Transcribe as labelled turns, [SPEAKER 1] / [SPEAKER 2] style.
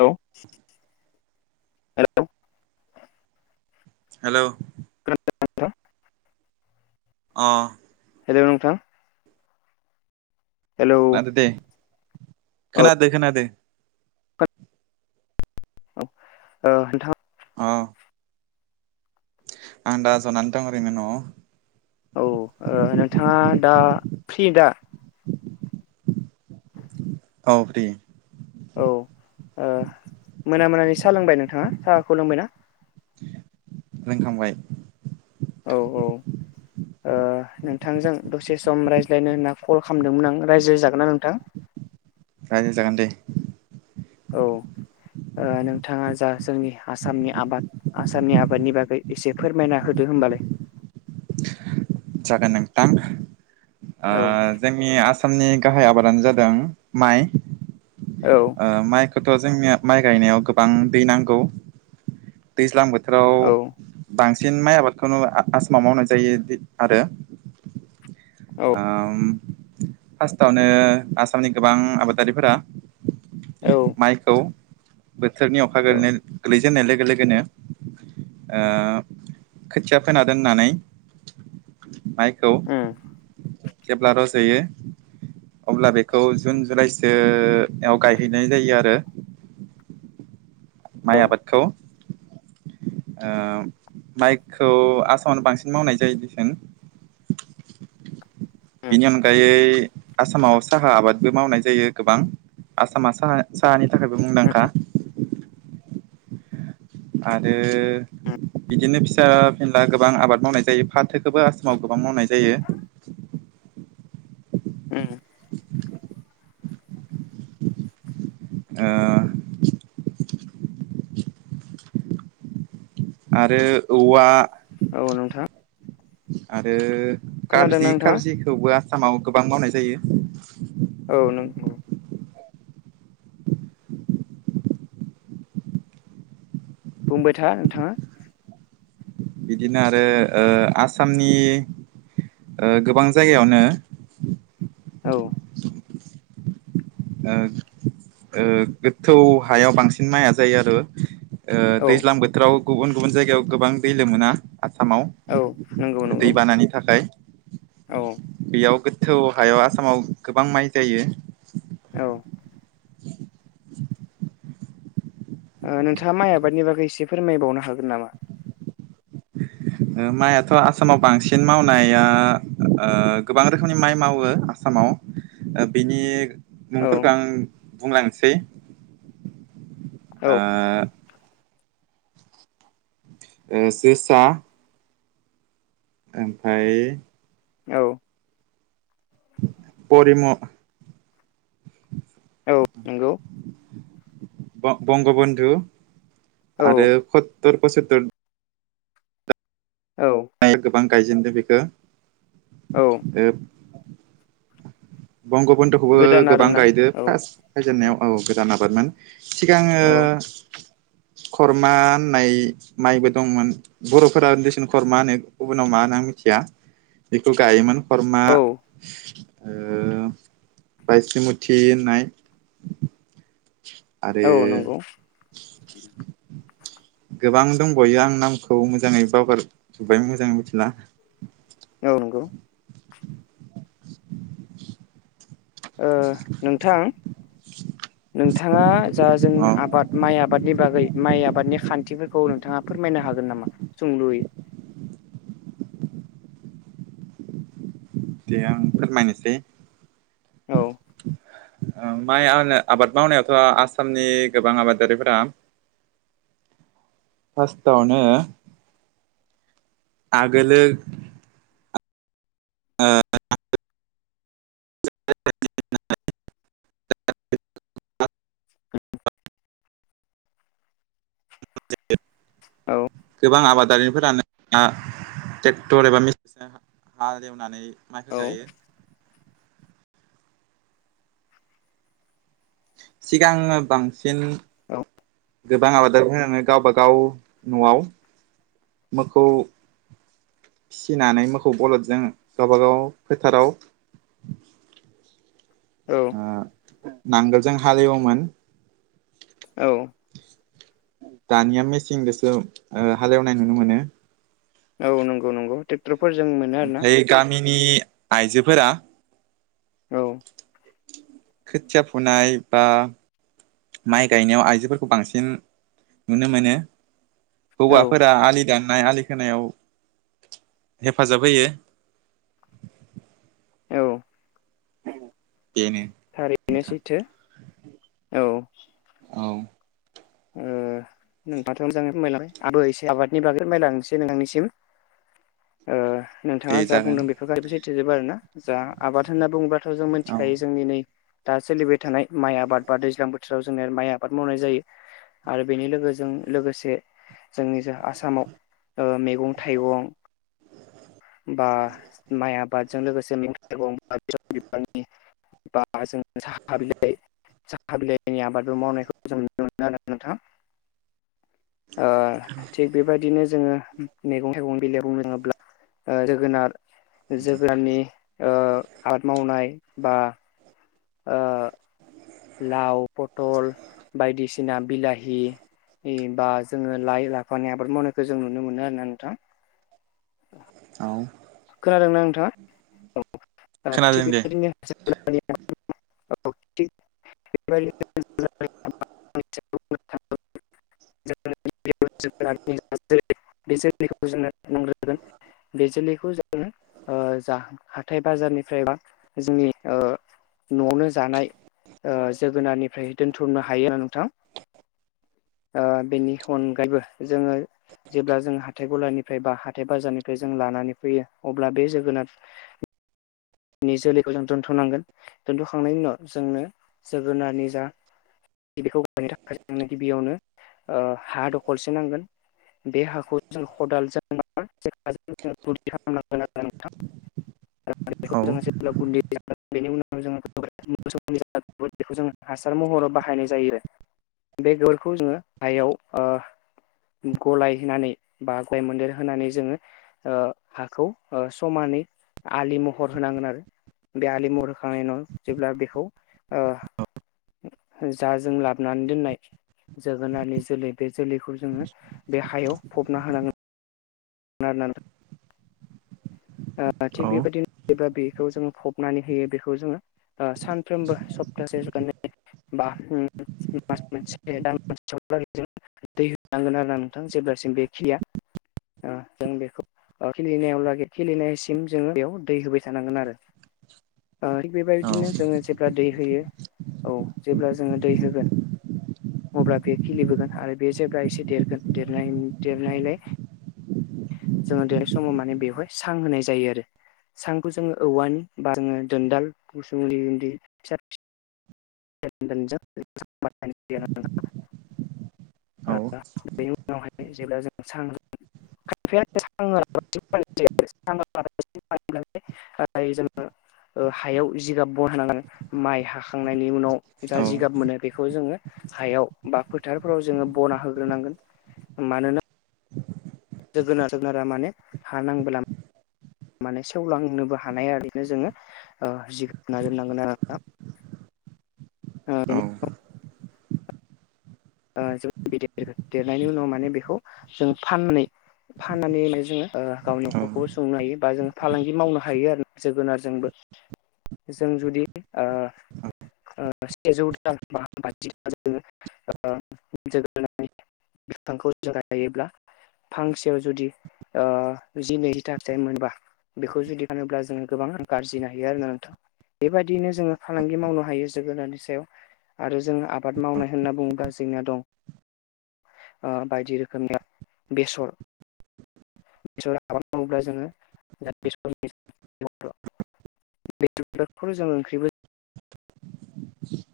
[SPEAKER 1] Hello?
[SPEAKER 2] Hello!
[SPEAKER 1] खोनादोंना नोंथां
[SPEAKER 2] अह
[SPEAKER 1] हेलौ नोंथां? हेलौ
[SPEAKER 2] खोनादो दे
[SPEAKER 1] औ
[SPEAKER 2] खोनादो खोनादो।
[SPEAKER 1] औ ओ नोंथां
[SPEAKER 2] अह आं दा ज'नानै दं ओरैनो न‌आव।
[SPEAKER 1] औ ओ नोंथाङा दा फ्रि दा?
[SPEAKER 2] औ प्रि।
[SPEAKER 1] औ ओ ओ मोना मोनानि साहा लोंबाय नोंथाङा साहाखौ लोंबायना?
[SPEAKER 2] लोंखांबाय।
[SPEAKER 1] औ औ ओ नोंथांजों दसे सम रायज्लायनो होनना कल खालामदोंमोन आं, रायज्लाय जागोन ना नोंथां?
[SPEAKER 2] रायलाय जागोन दे।
[SPEAKER 1] औ। ओ नोंथाङा जा जोंनि आसामनि आबाद आसामनि आबादनि बागै एसे फोरमायना होदो। होम बालाय
[SPEAKER 2] जागोन नोंथां ओ
[SPEAKER 1] औ
[SPEAKER 2] जोंनि आसाम आसामनि गाहाय आबादानो जादों माइ
[SPEAKER 1] औ
[SPEAKER 2] ओ माइखौ थ' जोंनिया माइ गायनायाव गोबां दै नांगौ दैज्लां बोथो
[SPEAKER 1] औ
[SPEAKER 2] थोराव बांसिन माइ आबादखौनो आसामाव मावनाय जायो आरो
[SPEAKER 1] औ
[SPEAKER 2] ओम फार्स्टआवनो आसामनि गोबां आबादारिफोरा माइखौ बोथोरनि अखा
[SPEAKER 1] औ
[SPEAKER 2] गोलैनाय गोलैजेननाय लोगो लोगोनो ओ खोथिया फोना दोननानै माइखौ
[SPEAKER 1] उम
[SPEAKER 2] जेब्ला रज'यो अब्ला बेखौ जुन जुलाइसोयाव गायहैनाय जायो आरो
[SPEAKER 1] [inaudible]
[SPEAKER 2] माइ आबादखौ माइखौ आसामावनो बांसिन मावनाय जायोदिसुन
[SPEAKER 1] [inaudible]
[SPEAKER 2] बिनि अनगायै आसामाव साहा आबादबो मावनाय जायो गोबां आसामा साहा साहानि थाखायबो
[SPEAKER 1] उम
[SPEAKER 2] मुंदांखा आरो
[SPEAKER 1] उम
[SPEAKER 2] बिदिनो फिसा फिला गोबां आबाद मावनाय जायो फाथो खौबो आसामाव गोबां मावनाय जायो
[SPEAKER 1] उम
[SPEAKER 2] [inaudible] आरो औवा
[SPEAKER 1] औ नोंथां
[SPEAKER 2] आरो
[SPEAKER 1] खोनादोंना
[SPEAKER 2] गारजि
[SPEAKER 1] नोंथाङा?
[SPEAKER 2] गारजिखौबो आसामाव गोबां मावनाय जायो
[SPEAKER 1] औ नंगौ बुंबाय था नोंथाङा
[SPEAKER 2] बिदिनो आरोओ आसामनि ओ गोबां जायगायावनो
[SPEAKER 1] औ
[SPEAKER 2] गोथौ हायाव बांसिन माइआ जायो आरो ओ
[SPEAKER 1] औ
[SPEAKER 2] दैज्लां बोथोराव गुबुन गुबुन जायगायाव गोबां दै लोमो ना आसामाव
[SPEAKER 1] औ नंगौ नंगौ
[SPEAKER 2] दैबानानि थाखाय
[SPEAKER 1] औ
[SPEAKER 2] बेयाव थौ हायाव आसामाव गोबां माइ जायो
[SPEAKER 1] औ नोंथाङा माइ आबादनि बागै एसे फोरमायबावनो हागोन नामा [inaudible]
[SPEAKER 2] माइआथ' आसामाव बांसिन मावनाया गोबां रोखोमनि माइ मावो आसामाव
[SPEAKER 1] [inaudible]
[SPEAKER 2] बिनि
[SPEAKER 1] औ
[SPEAKER 2] मुंफोरखौ आं बुंलांनोसै
[SPEAKER 1] औ
[SPEAKER 2] ए जोसा ओमफ्राय
[SPEAKER 1] औ
[SPEAKER 2] बरिम'
[SPEAKER 1] औ नंगौ
[SPEAKER 2] बंगबन्धु
[SPEAKER 1] औ
[SPEAKER 2] आरो सततर पसततर
[SPEAKER 1] औ
[SPEAKER 2] नाया गोबां गायजेनदों बेखौ
[SPEAKER 1] औ
[SPEAKER 2] बंग बंगबनध'खौबो
[SPEAKER 1] गोदान
[SPEAKER 2] गोबां
[SPEAKER 1] आरोना
[SPEAKER 2] गायदो
[SPEAKER 1] औ
[SPEAKER 2] फार्स्ट फायजेननायाव औ गोजान आबादमोन सिगांओ खरमा होननाय माइबो दंमोन बर'फोरा उन्दैसिन खरमा होनो गुबुनाव मा होनो आं मिथिया बेखौ गायोमोन हरमा
[SPEAKER 1] औ
[SPEAKER 2] बायस मुथि होननाय आरो
[SPEAKER 1] औ नंगौ
[SPEAKER 2] गोबां दंबावयो आं नामखौ मोजाङै बावगारजोब्बाय मोजाङै मिथिला
[SPEAKER 1] औ नंगौ नोंथां नोंथाङा जा जों
[SPEAKER 2] अ
[SPEAKER 1] आबाद माइ आबादनि बागै माइ आबादनि खान्थिफोरखौ औ नोंथाङा फोरमायनो हागोन नामा सोंलुयै
[SPEAKER 2] दे आं फोरमायनोसै
[SPEAKER 1] औ
[SPEAKER 2] माइ आबाद मावनायावथ' आसामनि गोबां आबादारिफोरा फासथावनो आगोलो अ
[SPEAKER 1] औ
[SPEAKER 2] गोबां आबादारिफोरानो ट्रेक्टर एबा मेचनजों हालेवनानै
[SPEAKER 1] औ
[SPEAKER 2] माथो गायो सिगां बांसिन
[SPEAKER 1] औ
[SPEAKER 2] गोबां आबादारि होननानै गावबाागाव न'आव मोखौ फिसिनानै मोखौौ बलदजों गावबागाव फोथाराव नांगोलजों हालेवोमोन
[SPEAKER 1] औ
[SPEAKER 2] दानिया मेचं गोसो हालेवनाय नुनो मोनो
[SPEAKER 1] औ नंगौंौ ्रेक्
[SPEAKER 2] ओमफ्राय गामिनि आइजोफोरा
[SPEAKER 1] औ
[SPEAKER 2] खोथिया फुनाय बा माइ गायनायाव आइजोफोरखौ बांसिन नुनो मोनो
[SPEAKER 1] औ
[SPEAKER 2] हौवाफोरा आलि दान नाय आलि खोनायाव हेफाजाब होयो
[SPEAKER 1] औ
[SPEAKER 2] औ
[SPEAKER 1] थारैनो सैथो औ
[SPEAKER 2] औ
[SPEAKER 1] ए नोंाथ' मोजाङायलांबाय आब एसे आबादनि बागायलांसै नोंथांनिसिम
[SPEAKER 2] दे
[SPEAKER 1] नोंथाङा जा
[SPEAKER 2] जागोन
[SPEAKER 1] बुंदों बेफोर गारिबो सैथो जबो आरो ना जा आबाद होनना बुङोबाथ' जों
[SPEAKER 2] औ
[SPEAKER 1] मिथिखायो जोंनि नै दा सोलिबाय थानाय माइ आबाद बा दैज्लां बोथोराव जोङो माइ आबाद मावनाय जायो आरो बेनि लोगोजों लोगोसे जोंनि जों आसामाव मैगं थाइगं बा माइ आबादजों लोगोसे मैग थाइगं बा बि बिबारनि बा जों साह बिलाय साहा बिलाइनि आबादबो मावनायखौ जों नुनो मोनो आरो नोंथां थिग बेबायदिनो जोङो मैगं थाइगं बिलाइ रोङोब्ला जोगोनार जोगोनारनि आबाद मावनाय बा लाव पथल बायदिसिना बिलाहि ए बा जोङो लाइ लाफानि आबाद मावनायखौ जों नुनो मोनो आरोना नोंथां।
[SPEAKER 2] औ
[SPEAKER 1] खोनादोंना नोंथाङा औ थि
[SPEAKER 2] खोनादों दे
[SPEAKER 1] बेबायदिनो औ ज जोलैखौ जोङो नोन बे जोलैखौ ज जा हाथथाय बाजारनिफ्राय बा जोंनि न'आवनो जानाय ओ जोगोनारनिफ्राय दोनथुमनो हायो नोंथां। ओ बेनि अनगायैबो जोङो जेब्ला जों हाथाय गलानिफ्राय बा हाथाय बाजारनिफ्राय जों लानानै फैयो अब्ला बे जोगोनार नि जोलैखौ जों दोनथ'नांगोन। दोन्थ'खांनायनि उनाव जोंनो जोगोनारनि जा बेखौ गायनो थाखाय जोंनो गिबियावनो ओ हा दखलसे नांगोन। बे हाखौ जों खदाल जावनोबा [unintelligible] खालामनांगोन आरो नोंथां [unintelligible]
[SPEAKER 2] औ
[SPEAKER 1] बेखौ जों हासार महराव बाहायनाय जायो। बे गोबोरखौ जोङो हायाव ओ गलाय होनानै बा गय मोन्देर होनानै जोङो ओ हाखौ ओ समानै आलि महर होनांगोन आरो। बे आलि महर होखांनायनि उनाव जेब्ला बेखौ ओ जा जों लाबोनानै दोननाय जोगोनारनि जोलै बे जोलैखौ जोङो बे हायाव फबना होनांगोन ना आरोना नोंथां थिग
[SPEAKER 2] औ
[SPEAKER 1] बेबायदिनो बेबा बि बेखौ जोङो फबनानै होयो बेखौ जोङो ओ सानफ्रोमबो सप्तासे [unintelligible] बा ओम मास मोनसे दानसे दै होनांगोन आरोना नोंथां जेब्ला सिम बे खिलिया जों बेखौ खिलिनायावलागै खिलिनायसिम जोङो बेयाव दै होबाय थानांगोन आरो। ओ थिग बेबायदिनो जोङो जेब्ला दै होयो औ जेब्ला जोङो दै होगोन। अब्ला बेयो खिलिबोगोन आरो बे जेब्ला एसे देरगोन देरनाय देरनायलाय जोङो देरनाय समाव माने बेवहाय सां होनाय जायो आरो। सानखौ जोङो औवानि बा जोङो दोनदाल गुसुं उन्दै उन्दै फिसा फि [unintelligible] ओ बेनि उनावहाय जेब्ला जों [unintelligible] जोङो ओ हायाव जिगाब बना होनांगोन माइ हाखांनाय नि उनाव जा
[SPEAKER 2] औ
[SPEAKER 1] जिगाब मोनो बेखौ जोङो हायाव बा फोथारफोराव जोङो बना होग्रोनांगोन मानोना जोगोनार जोगोनारा मानो हानांबोला माने सेवलांनोबो हानाया नो जोङो ओ जिगाब नाजोबनांगोन आरो नोंथां।
[SPEAKER 2] औ
[SPEAKER 1] [unintelligible] ओ जोबोद गिदिर गिदिर देरनायनि उनाव माने बेखौ जों फाननै फाननानै जोङो ओ गावनि
[SPEAKER 2] औ
[SPEAKER 1] न'खरखौबो सुंनो हायो बा जों फालांगि मावनो हायो आरो जोगोनारजोंबो। जों जुदि ओ [unintelligible] बिफांखौ जों गायोब्ला फांसेयाव जुदि ओ नैजि नैजिथा फिथाइ मोनबा बेखौ जुदि फानोब्ला जोङो गोबां रां आरजिनो हायो आरोना नोंथां। बेबायदियैनो जोङो फालांगि मावनो हायो जोगोननि सायाव। आरो जोङो आबाद मावनाय होनना बुं बा जोंना दं ओ बायदि रोखोमनि बेसर बेसर आबाद मावोब्ला जोङो [unintelligible] मैथ्रु बिबारखौ जोङो ओंख्रिबो
[SPEAKER 2] [inaudible]